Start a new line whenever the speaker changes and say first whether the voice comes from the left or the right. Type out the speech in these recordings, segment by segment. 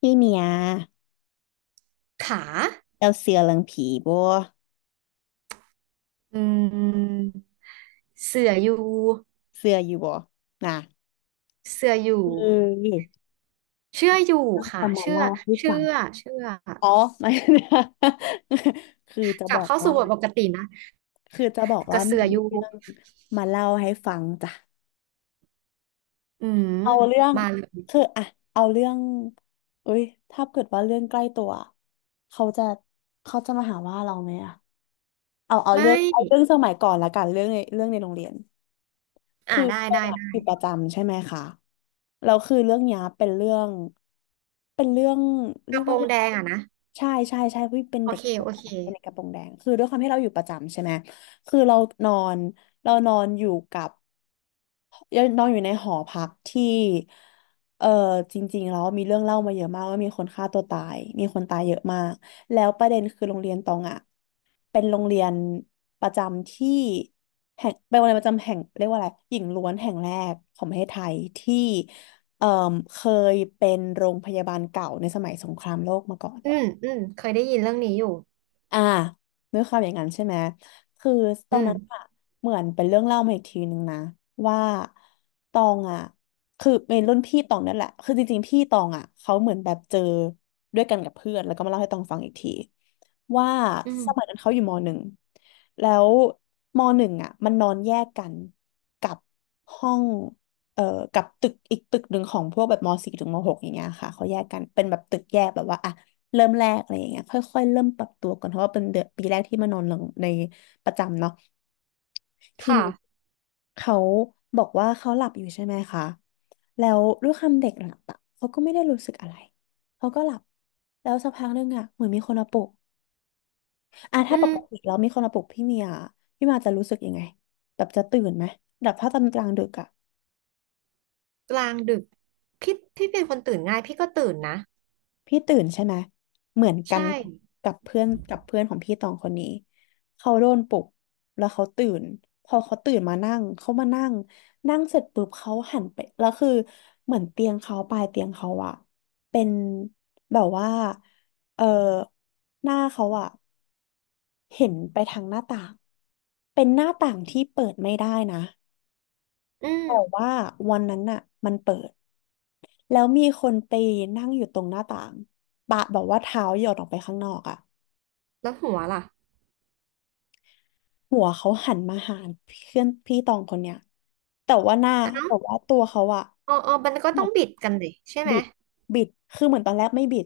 left: พี่เมีย
right: ขา
left: เราเสือเรื่องผีบ่
right: อืมเสืออยู่
left: เสืออยู่บ่น่ะ
right: เสืออยู่
left: เออ
right: เชื่ออยู่
left: ก็จะ
right: ค่ะ
left: มา
right: เชื่อ
left: เล่าให้
right: เชื่
left: ฟัง
right: อเชื่อ
left: อ๋อ ไม่ คือจะ
right: กลั
left: บ
right: บ
left: อก
right: เข้าสู่
left: ว่า
right: บทปกตินะ
left: คือจะบอก
right: ก
left: ว่า
right: ระ
left: มี
right: เสืออยู่
left: เรื่องมาเล่าให้ฟังจ้ะ
right: อืม
left: เอาเรื่อง
right: มาเลย
left: คืออ่ะเอาเรื่องเอ้ยถ้าเกิดว่าเรื่องใกล้ตัวเขาจะเขาจะมาหาว่าเราไหมอ่ะเอาเอา
right: ไม่
left: เรื่องเอาเรื่องสมัยก่อนละกันเรื่องในโรงเรียน คือ
right: ได้
left: ปรง
right: ได้
left: วัติอยู่
right: ได้
left: ประจำใช่ไหมคะแล้วคือเรื่องเนี้ยเป็นเรื่องเป็นเรื่อง
right: ก
left: เรีย
right: ระ
left: ก
right: โปร
left: ว่า
right: งแดงอ่ะนะ
left: ใช่ใช่ใช่พี่เป็น
right: โอ
left: เด็ก
right: เค
left: กระโปรง
right: โอ
left: แด
right: เค
left: งเป็นเด็กกระโปรงแดงคือด้วยความที่เราอยู่ประจำใช่ไหมคือเรานอนเรานอนอยู่กับ ยงนอนอยู่ในหอพักที่เออจริงๆแล้วมีเรื่องเล่ามาเยอะมากว่ามีคนฆ่าตัวตายมีคนตายเยอะมากแล้วประเด็นคือโรงเรียนตองอ่ะเป็นโรงเรียนประจำที่แห่งเป็นโรงเรียนประจำแห่งเรียกว่าอะไรหญิงล้วนแห่งแรกของประเทศไทยที่เอ่อเคยเป็นโรงพยาบาลเก่าในสมัยสงครามโลกมาก่อน
right: อืมอืมเคยได้ยินเรื่องนี้อยู่
left: อ่าด้วยความอย่างนั้นใช่ไหมคือตอ
right: อื
left: นนั้นอะ
right: ม
left: เหมือนเป็นเรื่องเล่ามาอีกทีนึงนะว่าตองอะคือเป็นรุ่นพี่ตองนั่นแหละคือจริงๆพี่ตองอะเขาเหมือนแบบเจอด้วยกันกับเพื่อนแล้วก็มาเล่าให้ตองฟังอีกทีว่า
right: อื
left: สมัย
right: ม
left: นั้นเขาอยู่มหนึ่งแล้วมหนึ่งอะมันนอนแยกกันกับห้องเอ่อกับตึกอีกตึกหนึ่งของพวกแบบมสี่ถึงมหกอย่างเงี้ยค่ะเขาแยกกันเป็นแบบตึกแยกแบบว่าอ่ะ เริ่มแรกอะไรอย่างเงี้ยค่อยๆเริ่มปรับตัวก่อนเพราะว่าเป็นเดือนปีแรกที่มานอนหลังในประจำเนาะทีนี้
right: ค่ะ
left: เขาบอกว่าเขาหลับอยู่ใช่ไหมคะแล้วด้วยความเด็กหลับอะเขาก็ไม่ได้รู้สึกอะไรเขาก็หลับแล้วสักพักหนึงอะเหมือนมีคนมาปลุกอ่ะ
right: อื
left: ถ้าปกติ
right: ม
left: แล้วมีคนมาปลุกพี่เมียพี่มาจะรู้สึกยังไงแบบจะตื่นไหมแบบถ้าตอนกลางดึกอะ
right: กลางดึก พี่เป็นคนตื่นง่ายพี่ก็ตื่นนะ
left: พี่ตื่นใช่ไหม เหมือนกั
right: ใช่
left: นกับเพื่อนของพี่ตองคนนี้ เขาโดนปลุกแล้วเขาตื่น พอเขาตื่นมานั่งเขามานั่งนั่งเสร็จปุ๊บเขาหันไปแล้วคือเหมือนเตียงเขาปลายเตียงเขาอะเป็นแบบว่าเออหน้าเขาอะเห็นไปทางหน้าต่างเป็นหน้าต่างที่เปิดไม่ได้นะ
right: อืม
left: แต่ว่าวันนั้นน่ะมันเปิดแล้วมีคนไปนั่งอยู่ตรงหน้าต่างปะแบอกว่าเท้าหยดออกไปข้างนอกอ่ะ
right: แล้วหัวล่ะ
left: หัวเขาหันมาหาเพื่อนพี่ตองคนเนี้ยแต่ว่าหน้าแต่ว่าตัวเขาอ่ะ
right: อ๋ออ๋อมันก็
left: เห
right: ต้
left: มื
right: อ
left: อ
right: ง
left: น
right: บิดกันดิใช่ไหม
left: บิดบิดคือเหมือนตอนแรกไม่บิด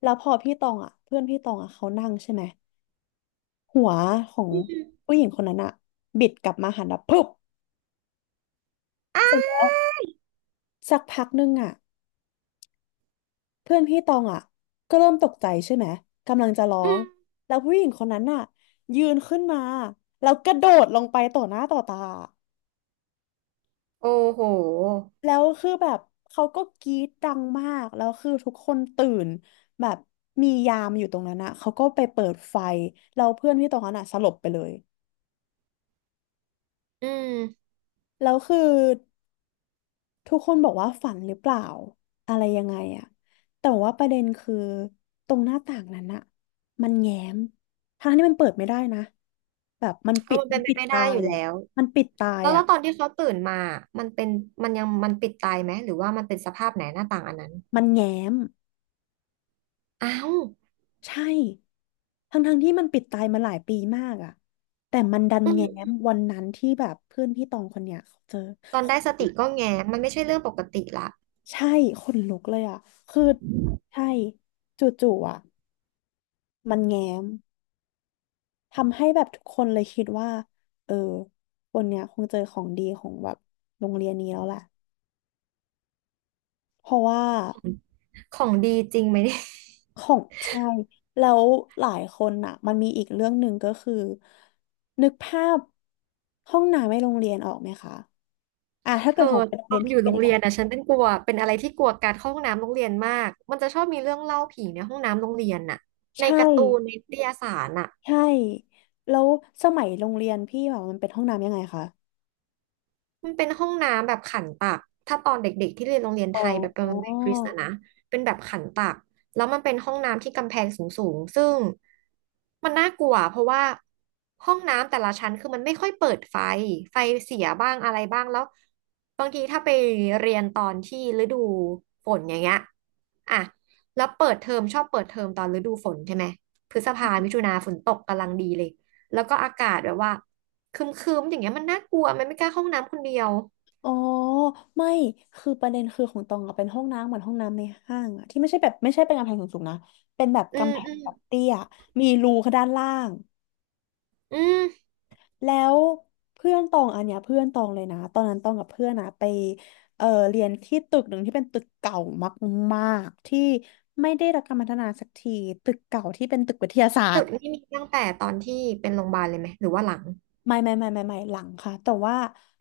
left: แล้วพอพี่ตองอ่ะเพื่อนพี่ตองอ่ะเขานั่งใช่ไหมหัวของผู้หญิงคนนั้นอ่ะบิดกลับมาหันแบบปุ๊บ
right: อา
left: เสร็จแล้วสักพักนึงอ่ะ เพื่อนพี่ตองอ่ะก็เริ่มตกใจใช่ไหมกำลังจะร้อ
right: อื
left: ง
right: ม
left: แล้วผู้หญิงคนนั้นน่ะยืนขึ้นมาแล้วกระโดดลงไปต่อหน้าต่อตา
right: โอ้โห
left: แล้วคือแบบเขาก็กรี๊ดดังมากแล้วคือทุกคนตื่นแบบมียามอยู่ตรงนั้นอ่ะเขาก็ไปเปิดไฟแล้วเพื่อนพี่ตองนั้นอ่ะสลบไปเลย
right: อืม
left: แล้วคือ ทุกคนบอกว่าฝันหรือเปล่าอะไรยังไงอะแต่ว่าประเด็นคือตรงหน้าต่างนั้นอะมันแง้มทั้งที่มันเปิดไม่ได้นะแบบมัน
right: ก็
left: ปิด
right: มัน
left: มั
right: เป็
left: น
right: นไป
left: ปิด
right: ไม่ได้
left: ตา
right: อ
left: ย
right: ยู่แล้
left: อะ
right: ว
left: มันปิดตาย
right: แล้วแล้
left: อะ
right: วตอนที่เขาตื่นมามันเป็นมันยังมันปิดตายไหมหรือว่ามันเป็นสภาพไหนหน้าต่างอันนั้น
left: มันแง้ม
right: อ้าว
left: ใช่ทั้งที่มันปิดตายมาหลายปีมากอะแต่มันดัน
right: อื
left: แง้
right: ม
left: มวันนั้นที่แบบเพื่อนพี่ตองคนเนี้ยเขาเจอ
right: ตอนได้สติก็แงมันไม่ใช่เรื่องปกติละ
left: ใช่ขนลุกเลยอะคือใช่จู่ๆอะมันแง้ม ทำให้แบบทุกคนเลยคิดว่าเออคนเนี้ยคงเจอของดีของแบบโรงเรียนนี้แล้วแหละเพราะว่า
right: ของดีจริงไหมเนี่ย
left: ของใช่ แล้วหลายคนอ่ะมันมีอีกเรื่องหนึ่งก็คือนึกภาพห้องน้ำในโรงเรียนออกไหมคะอ่ะถ้า
right: เธ
left: เกิ
right: อ
left: ดของเป็นโรง
right: ตอ
left: เรียน
right: นอ
left: พี่
right: ยู่
left: เป็
right: โร
left: น
right: ง
left: ยัง
right: เรี
left: ไง
right: ยนอ่ะฉันเป็นกลัวเป็นอะไรที่กลัวการเข้าห้องน้ำโรงเรียนมากมันจะชอบมีเรื่องเล่าผีในห้องน้ำโรงเรียนน่ะใน
left: ใช่
right: การ์ตูนในนิตยสารน่ะ
left: ใช่แล้วสมัยโรงเรียนพี่แบบมันเป็นห้องน้ำยังไงคะ
right: มันเป็นห้องน้ำแบบขันตัก ถ้าตอนเด็กๆที่เรียนโรงเรียนไท
left: อ๋อ
right: ยแบบเป็นโรงเรียนคริสต์นะนะเป็นแบบขันตัก แล้วมันเป็นห้องน้ำที่กำแพงสูงๆซึ่งมันน่ากลัวเพราะว่าห้องน้ำแต่ละชั้นคือมันไม่ค่อยเปิดไฟ ไฟเสียบ้างอะไรบ้างแล้วบางทีถ้าไปเรียนตอนที่ฤดูฝนอย่างเงี้ยอ่ะแล้วเปิดเทอมชอบเปิดเทอมตอนฤดูฝนใช่ไหมพฤษภามิถุนาฝนตกกำลังดีเลยแล้วก็อากาศแบบว่า คึมคึมอย่างเงี้ยมันน่ากลัวมันไม่กล้าเข้าห้องน้ำคนเดียว
left: อ๋อไม่คือประเด็นคือของตองอะเป็นห้องน้ำเหมือนห้องน้ำในห้างอะที่ไม่ใช่แบบไม่ใช่เป็นกำแพงสูงๆนะเป็นแบบ
right: อืม
left: กำแพ
right: อื
left: ง
right: ม
left: แบบเตี้ยมีรูข้างด้านล่าง
right: อืม
left: แล้วเพื่อนตองอันเนี้ยเพื่อนตองเลยนะตอนนั้นตองกับเพื่อนอะไปเรียนที่ตึกหนึ่งที่เป็นตึกเก่ามากๆที่ไม่ได้รับการพัฒนาสักทีตึกเก่าที่เป็นตึกวิทยาศาส
right: ตึ
left: ต
right: ก
left: ร์
right: นี่มีตั้งแต่ตอนที่เป็นโรงพยาบาลเลยไหมหรือว่าหลัง
left: ไม่หลังค่ะแต่ว่า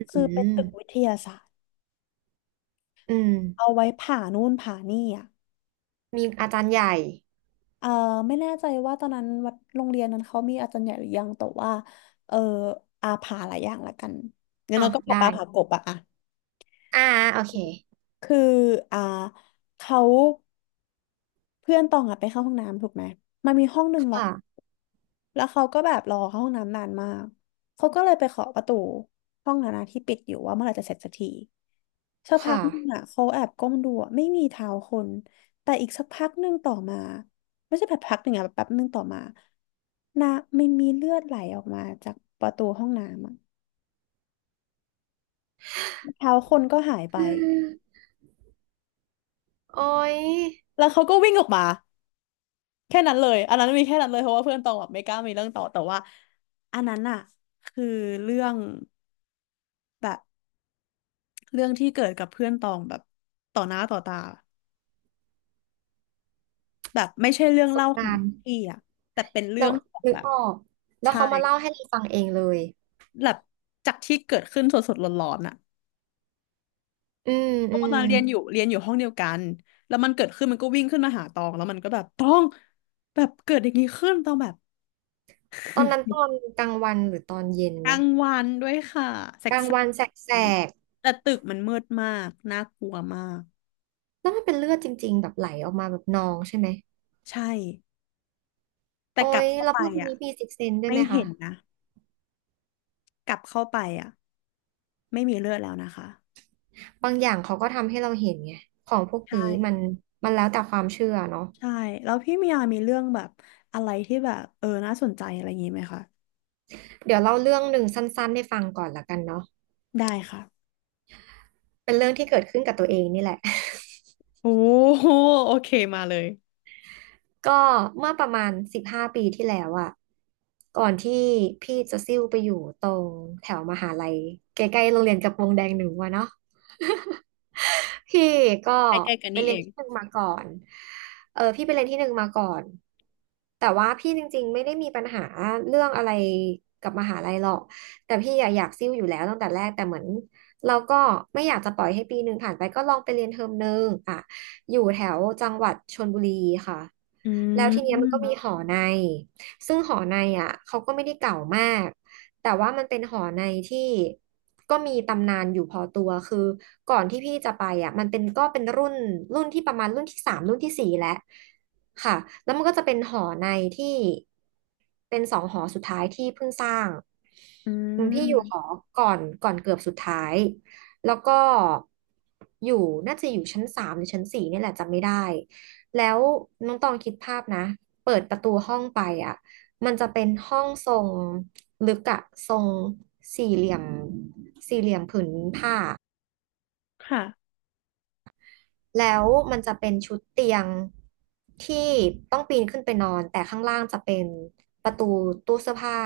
left: คือ
right: อื
left: เป็น
right: ม
left: ตึกวิทยาศาสตร์
right: อืม
left: เอาไว้ผ่านู่นผ่านี่อะ
right: มีอาจารย์ใหญ่
left: เออไม่แน่ใจว่าตอนนั้นวัดโรงเรียนนั้นเขามีอาจารย์ใหญ่หรือยัง แต่ว่าเอออาผาหลายอย่างละกันงั้น
right: อ๋อ
left: เราก็ปลา
right: ได้
left: ปลาผากบอะอะ
right: อ่าโอเค
left: คืออ่าเขา เพื่อนตองอะไปเข้าห้องน้ำถูกไหมมันมีห้องหนึ่งล็อก
right: ค่ะ
left: แล้วเขาก็แบบรอเข้าห้องน้ำนานมาก เขาก็เลยไปเคาะประตูห้องนั้นอะที่ปิดอยู่ว่าเมื่อไหร่จะเสร็จสักทีสักพั
right: ค่ะ
left: กหนึงอะเขาแอบก้มดูอะไม่มีเท้าคนแต่อีกสักพักหนึ่งต่อมาไม่ใช่แบบพักหนึ่งอะแบบแป๊บหนึ่งต่อมานะมันมีเลือดไหลออกมาจากประตูห้องน้ำอะเท้าคนก็หายไป
right: อืมโอ้ย
left: แล้วเขาก็วิ่งออกมา แค่นั้นเลยอันนั้นมีแค่นั้นเลยเพราะว่าเพื่อนตองแบบไม่กล้ามีเรื่องต่อ แต่ว่าอันนั้นอะคือเรื่องแบบเรื่องที่เกิดกับเพื่อนตองแบบต่อหน้าต่อตาแบบไม่ใช่เรื่
right: ป
left: อง
right: ระสบ
left: เล่าขอ
right: กา
left: ง
right: รณ์
left: พี่อะแต่เป็นเรื่
right: เรา
left: องของ
right: นึก
left: แบบ
right: ออกแล้ว
left: ใช่
right: เขามาเล่าให้เราฟังเองเลย
left: แบบจากที่เกิดขึ้นสดๆร้อนๆอะ
right: อืม
left: ต
right: อื
left: อน
right: ม
left: นั้นเรียนอยู่เรียนอยู่ห้องเดียวกันแล้วมันเกิดขึ้นมันก็วิ่งขึ้นมาหาตองแล้วมันก็แบบตองแบบเกิดอย่างนี้ขึ้นตองแบบ
right: ตอนนั้นตอนกลางวันหรือตอนเย็น
left: กลา
right: เนี่ย
left: งวันด้วยค่ะแส
right: กลางวั
left: ก
right: นแสก
left: ๆแต่ตึกมันมืดมากน่ากลัวมาก
right: ๆแล้วมันเป็นเลือดจริงๆแบบไหลออกมาแบบนองใช่ไหม
left: ใช่แต่
right: โอ้
left: กลั
right: ย
left: บเข้า
right: แล้ว
left: ไป
right: พวกนคน
left: อ่ะ
right: นี้มีซิกเซนด้วย
left: ไม่
right: ไหมคะ
left: เห็นนะกลับเข้าไปอ่ะไม่มีเลือดแล้วนะคะ
right: บางอย่างเขาก็ทำให้เราเห็นไงของพวก
left: ใช
right: นี้มัน
left: ่
right: มันแล้วแต่ความเชื่อเนาะ
left: ใช่แล้วพี่มียามีเรื่องแบบอะไรที่แบบน่าสนใจอะไรอย่างงี้ไหมคะ
right: เดี๋ยวเล่าเรื่องหนึ่งสั้นๆให้ฟังก่อนละกันเนาะ
left: ได้ค่ะ
right: เป็นเรื่องที่เกิดขึ้นกับตัวเองนี่แหละ
left: โอ้โหโอเคมาเลย
right: ก็เมื่อประมาณ15 ปีที่แล้วอะก่อนที่พี่จะซิ่วไปอยู่ตรงแถวมหาลัยใกล้ๆโรงเรียนกระโปรงแดงหนึ่งวะเนาะ พี่ก็
left: ใกล้ๆกัน
right: ไป
left: นี่
right: เรี
left: เอ
right: ยน
left: ง
right: ที่หนึ่งมาก่อนเออพี่ไปเรียนที่หนึ่งมาก่อน แต่ว่าพี่จริงๆไม่ได้มีปัญหาเรื่องอะไรกับมหาลัยหรอก แต่พี่อะอยากซิ่วอยู่แล้วตั้งแต่แรก แต่เหมือนเราก็ไม่อยากจะปล่อยให้ปีหนึ่งผ่านไปก็ลองไปเรียนเทอมหนึ่งอ่ะอยู่แถวจังหวัดชลบุรีค่ะ
left: อื
right: แล้วทีเนี้ยมันก็มี
left: ม
right: หอใน ซึ่งหอในอ่ะเขาก็ไม่ได้เก่ามาก แต่ว่ามันเป็นหอในที่ก็มีตำนานอยู่พอตัวคือก่อนที่พี่จะไปอ่ะมันเป็นก็เป็นรุ่นที่ประมาณรุ่นที่สามรุ่นที่สี่แล้วค่ะแล้วมันก็จะเป็นหอในที่เป็นสองหอสุดท้ายที่เพิ่งสร้าง
left: อื
right: อืมพี่อยู่หอ
left: ม
right: ก่อนเกือบสุดท้ายแล้วก็อยู่น่าจะอยู่ชั้นสามหรือชั้นสี่นี่แหละจำไม่ได้แล้วน้องตองคิดภาพนะเปิดประตูห้องไปอ่ะมันจะเป็นห้องทรง ลึกอะทรงสี่เหลี่ยมสี่เหลี่ยมผืนผ้า
left: ค่ะ
right: แล้วมันจะเป็นชุดเตียงที่ต้องปีนขึ้นไปนอนแต่ข้างล่างจะเป็นประตูตู้เสื้อผ้า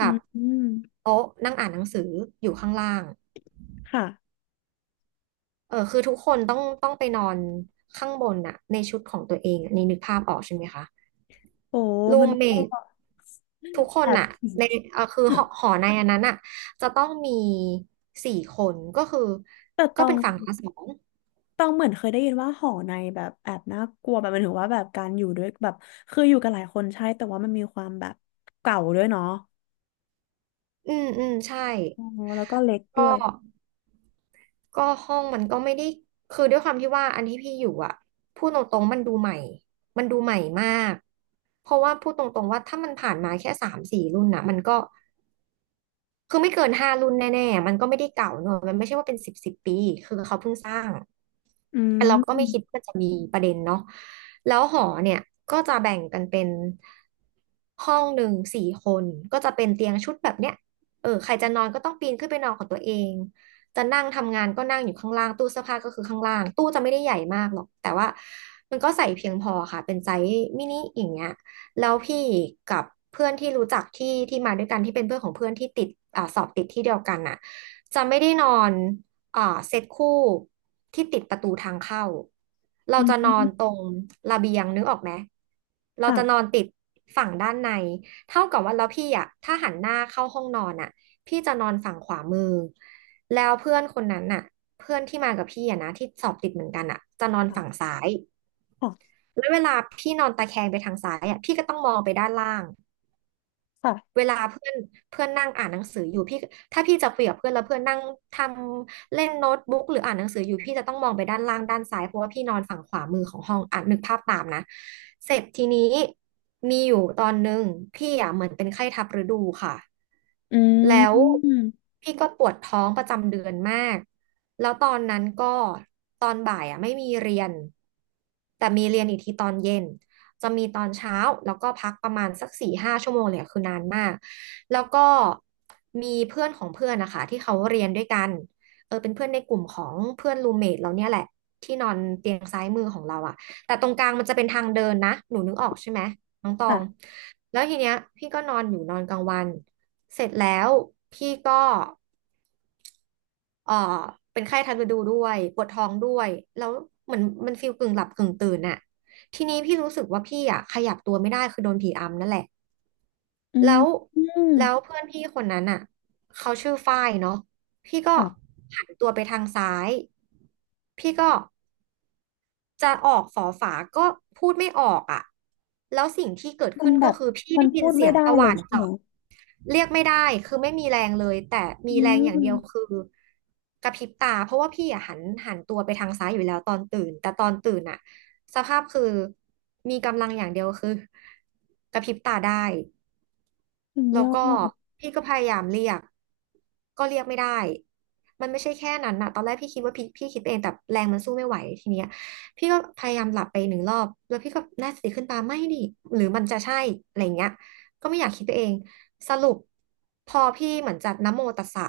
left: อื
right: ับ
left: ม
right: โต๊ะนั่งอ่านหนังสืออยู่ข้างล่าง
left: ค่ะ
right: เออคือทุกคนต้องไปนอนข้างบนน่ะในชุดของตัวเองอะนี่นึกภาพออกใช่ไหมคะ
left: โอ้
right: รู
left: มัน
right: มเม
left: ก็
right: ท
left: แบบ
right: ทุกคนอะในเออคือหอในอันนั้นอะจะต้องมีสี่คนก็คือ
left: แต่ต
right: ก็
left: อ
right: เป็
left: ง
right: นฝั่งละสอง
left: ตองเหมือนเคยได้ยินว่าหอในแบบแอบน่ากลัวแบบหมันถึงว่าแบบการอยู่ด้วยแบบคืออยู่กันหลายคนใช่แต่ว่ามันมีความแบบเก่าด้วยเนาะ
right: อืมอืมใช่
left: อ๋อแล้วก็เล็กด้
right: ก็
left: วย
right: ก็ห้องมันก็ไม่ได้คือด้วยความที่ว่าอันที่พี่อยู่อะพูดตรงๆมันดูใหม่มันดูใหม่มากเพราะว่าพูดตรงๆว่าถ้ามันผ่านมาแค่สามสี่รุ่นนะมันก็คือไม่เกินห้ารุ่นแน่ๆมันก็ไม่ได้เก่าเนอะมันไม่ใช่ว่าเป็นสิบสิบปีคือเขาเพิ่งสร้าง
left: อื
right: แต่เราก็ไม่คิด
left: ม
right: ว่าจะมีประเด็นเนาะแล้วหอเนี่ยก็จะแบ่งกันเป็นห้องหนึ่งสี่คน ก็จะเป็นเตียงชุดแบบเนี้ยเออใครจะนอนก็ต้องปีนขึ้นไปนอนของตัวเองจะนั่งทำงานก็นั่งอยู่ข้างล่างตู้เสื้อผ้าก็คือข้างล่าง ตู้จะไม่ได้ใหญ่มากหรอกแต่ว่ามันก็ใส่เพียงพอค่ะเป็นไซส์มินิอย่างเงี้ยแล้วพี่กับเพื่อนที่รู้จักที่มาด้วยกันที่เป็นเพื่อนของเพื่อนที่ติดสอบติดที่เดียวกันน่ะจะไม่ได้นอน อ่าเซตคู่ที่ติดประตูทางเข้าเรา
left: อื
right: จะนอน
left: ม
right: ตรงระเบียงนึกออกไหมเรา
left: ค่ะ
right: จะนอนติดฝั่งด้านในเท่ากับว่าแล้วพี่อ่ะถ้าหันหน้าเข้าห้องนอนอ่ะพี่จะนอนฝั่งขวามือแล้วเพื่อนคนนั้นน่ะเพื่อนที่มากับพี่อ่ะนะที่สอบติดเหมือนกันอ่ะจะนอนฝั่ง
left: ค่ะ
right: ซ้าย
left: ค่ะ
right: แล้วเวลาพี่นอนตะแคงไปทางซ้ายอ่ะพี่ก็ต้องมองไปด้านล่าง
left: ค่ะ
right: เวลาเพื่อนเพื่อนนั่งอ่านหนังสืออยู่พี่ถ้าพี่จะคุยกับเพื่อนแล้วเพื่อนนั่งทำเล่นโน้ตบุ๊กหรืออ่านหนังสืออยู่พี่จะต้องมองไปด้านล่างด้านซ้ายเพราะว่าพี่นอนฝั่งขวามือของห้องอ่านนึกภาพตามนะเสร็จทีนี้มีอยู่ตอนหนึ่งพี่อ่ะเหมือนเป็นไข้ทับฤดูค่ะ
left: อื
right: แล้ว
left: ม
right: พี่ก็ปวดท้องประจำเดือนมากแล้วตอนนั้นก็ตอนบ่ายอ่ะไม่มีเรียนแต่มีเรียนอีกทีตอนเย็น จะมีตอนเช้าแล้วก็พักประมาณสักสี่ห้าชั่วโมงเลยอะคือนานมากแล้วก็มีเพื่อนของเพื่อนนะคะที่เขาเรียนด้วยกันเออเป็นเพื่อนในกลุ่มของเพื่อนรูเมทเราเนี่ยแหละที่นอนเตียงซ้ายมือของเราอะแต่ตรงกลางมันจะเป็นทางเดินนะหนูนึกออกใช่ไหมน้องตอง
left: ค่ะ
right: แล้วทีเนี้ยพี่ก็นอนอยู่นอนกลางวันเสร็จแล้วพี่ก็ เอ่อเป็นไข้ทันฤดูด้วยปวดท้องด้วยแล้วเหมือนมันฟีลกึ่งหลับกึ่งตื่นน่ะทีนี้พี่รู้สึกว่าพี่อ่ะขยับตัวไม่ได้คือโดนผีอำนั่นแหละ
left: อื
right: แล้
left: ม
right: ว
left: อืม
right: แล้วเพื่อนพี่คนนั้นอ่ะเขาชื่อฝ้ายเนาะพี่ก็
left: ค่ะ
right: หันตัวไปทางซ้ายพี่ก็จะออกฝอฝาก็พูดไม่ออกอ่ะแล้วสิ่งที่เกิด
left: มัน
right: ขึ้น
left: แบ
right: ก็
left: บ
right: คือพี่
left: มัน
right: ได้ยิ
left: พู
right: น
left: ด
right: เสี
left: ไม่
right: ยง
left: ได้
right: ตะห
left: เล
right: ว่า
left: ย
right: น
left: ใช่ไหม
right: เจาะ เรียกไม่ได้คือไม่มีแรงเลยแต่มี
left: อื
right: แรงอย่างเดียวคื
left: ม
right: อกระพริบตาเพราะว่าพี่อะหันตัวไปทางซ้ายอยู่แล้วตอนตื่นแต่ตอนตื่นอะสภาพคือมีกำลังอย่างเดียวคือกระพริบตาได้
left: สุด
right: แล้
left: ย
right: ว
left: อ
right: ก็
left: ด
right: พี่ก็พยายามเรียกก็เรียกไม่ได้มันไม่ใช่แค่นั้นนะตอนแรกพี่คิดว่าพี่คิดเองแต่แรงมันสู้ไม่ไหวทีเนี้ยพี่ก็พยายามหลับไปหนึ่งรอบแล้วพี่ก็น่าสติขึ้นปาไม่ดิหรือมันจะใช่อะไรอย่างเงี้ยก็ไม่อยากคิดไปเองสรุปพอพี่เหมือนจัดนะโมตัสสะ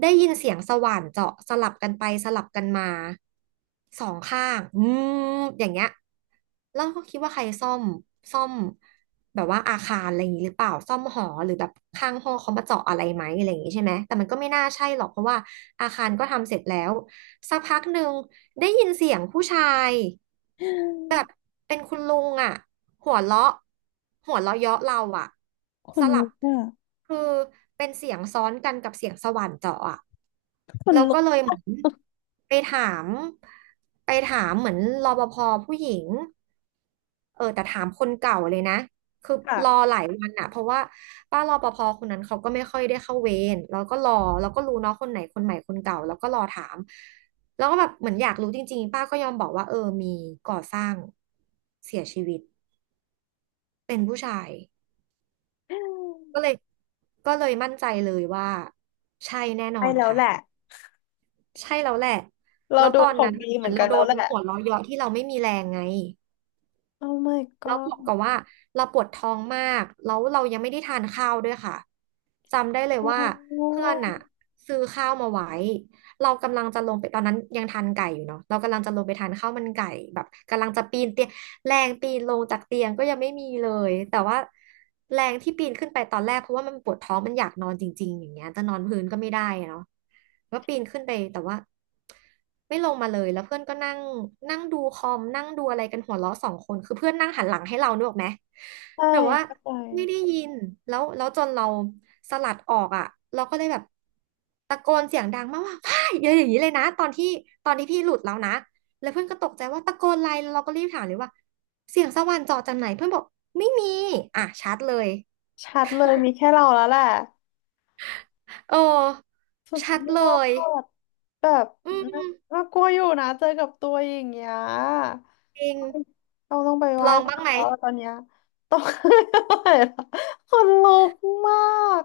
right: ได้ยินเสียงสว่านเจาะสลับกันไปสลับกันมาสองข้างอืมอย่างเงี้ย แล้วก็คิดว่าใครซ่อมแบบว่าอาคารอะไรอย่างนี้หรือเปล่าซ่อมหอหรือแบบข้างห้องเขามาเจาะอะไรไหมอะไรอย่างนี้ใช่ไหมแต่มันก็ไม่น่าใช่หรอกเพราะว่าอาคารก็ทำเสร็จแล้วสักพักหนึ่งได้ยินเสียงผู้ชายแบบ เป็นคุณลุงอ่ะหัวเราะหัวเราะเยาะเราอ่ะ
left: ค
right: ส
left: น
right: ลั
left: ลุ
right: บ
left: กอ่ะ
right: คือเป็นเสียงซ้อนกันกับเสียงสว่านเจาะอ่ะ
left: คน
right: แล้ว
left: ลุ
right: ก็
left: ก
right: เลยเหมือนไปถามไปถามเหมือนรปภผู้หญิงเออแต่ถามคนเก่าเลยนะคือ
left: ค่ะ
right: รอหลายวันอะเพราะว่าป้ารปภคนนั้นเขาก็ไม่ค่อยได้เข้าเวรแล้วก็รอแล้วก็รู้เนาะคนไหนคนใหม่คนเก่าแล้วก็รอถามแล้วก็แบบเหมือนอยากรู้จริงๆป้าก็ยอมบอกว่าเออมีก่อสร้างเสียชีวิตเป็นผู้ชายก็เลยก็เลยมั่นใจเลยว่าใช่แน่นอ
left: ใช่
right: น
left: แล้ว
right: ค่ะ
left: แหละ
right: ใช่แล้วแหละ
left: เรา
right: แล้ว
left: โด
right: ตอ
left: น
right: น
left: ขอ
right: นั้
left: ง
right: นเ
left: ดี
right: ห
left: เหมื
right: มือ
left: อ
right: น
left: นกั
right: เรา
left: น
right: โด
left: แล้ว
right: น
left: แหละ
right: หัวเราะเยาะที่เราไม่มีแรงไง
left: โอ้ my
right: แล้วบ
left: god
right: วกกับว่าเราปวดท้องมาก แล้วเรายังไม่ได้ทานข้าวด้วยค่ะ จำได้เลย
left: โอ
right: ว่า
left: ้
right: เพื่อนอะซื้อข้าวมาไว้ เรากำลังจะลงไปตอนนั้นยังทานไก่อยู่เนาะเรากำลังจะลงไปทานข้าวมันไก่แบบกำลังจะปีนเตียงแรงปีนลงจากเตียงก็ยังไม่มีเลย แต่ว่าแรงที่ปีนขึ้นไปตอนแรกเพราะว่ามันปวดท้องมันอยากนอนจริงๆอย่างเงี้ยจะนอนพื้นก็ไม่ได้อะเนาะก็ปีนขึ้นไปแต่ว่า ไม่ลงมาเลยแล้วเพื่อนก็นั่งนั่งดูคอมนั่งดูอะไรกันหัวเราะสองคนคือเพื่อนนั่งหันหลังให้เรานึกออกไหม
left: ใช่
right: แบบว่า
left: เข้าใจ
right: ไม่ได้ยินแล้วจนเราสลัดออกอ่ะเราก็เลยแบบตะโกนเสียงดังมากว่าพ่ายอย่างนี้เลยนะตอนที่ตอนที่พี่หลุดแล้วนะแล้วเพื่อนก็ตกใจว่าตะโกนอะไรแล้วเราก็รีบถามเลยว่าเสียงสวรรค์เจาะจากไหนเพื่อนบอกไม่มีอ่ะชัดเลย
left: ชัดเลยมีแค่เราแล้วแหละ
right: เออ
left: สุด
right: ชัด
left: ยอ
right: เลย
left: ดแบบ
right: อื
left: น่า
right: ม
left: น่ากลัวอยู่นะเจอกับตัวอย่างเงี้ย
right: จริง
left: เราต้องไปไห
right: ล
left: ว้
right: อง
left: พ
right: บ้าง
left: ระ
right: ไหม
left: แล้วตอนเนี้ยต้อง อะไรล่ะคนลุกมาก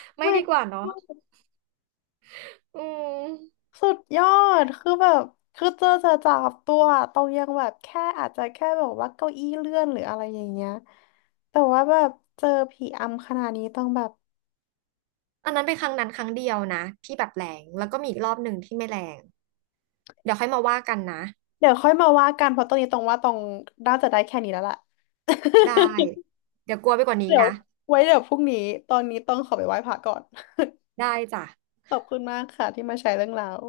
left: Oh
right: ไม่ดี
left: my
right: กว่าเนาะ
left: god
right: อืม
left: สุดยอดคือแบบ คือเจอจะจับตัวตรงยังแบบแค่อาจจะแค่แบบว่าเก้าอี้เลื่อนหรืออะไรอย่างเงี้ยแต่ว่าแบบเจอผีอำขนาดนี้ต้องแบบ
right: อันนั้นเป็นครั้งนั้นครั้งเดียวนะที่แบบแรงแล้วก็มีอีกรอบหนึ่งที่ไม่แรงเดี๋ยวค่อยมาว่ากันนะ
left: เดี๋ยวค่อยมาว่ากันเพราะตอนนี้ตรงว่าตรงน่าจะได้แค่นี้แล้วล่ะ
right: ได้ เดี๋ยวกลัวไปกว่านี้
left: เดี๋ยว
right: นะ
left: ไว้เดี๋ยวพรุ่งนี้ตอนนี้ต้องขอไปไหว้พระก่อน
right: ได้จ้ะ
left: ขอบคุณมากค่ะที่มาแชร์เรื่องราว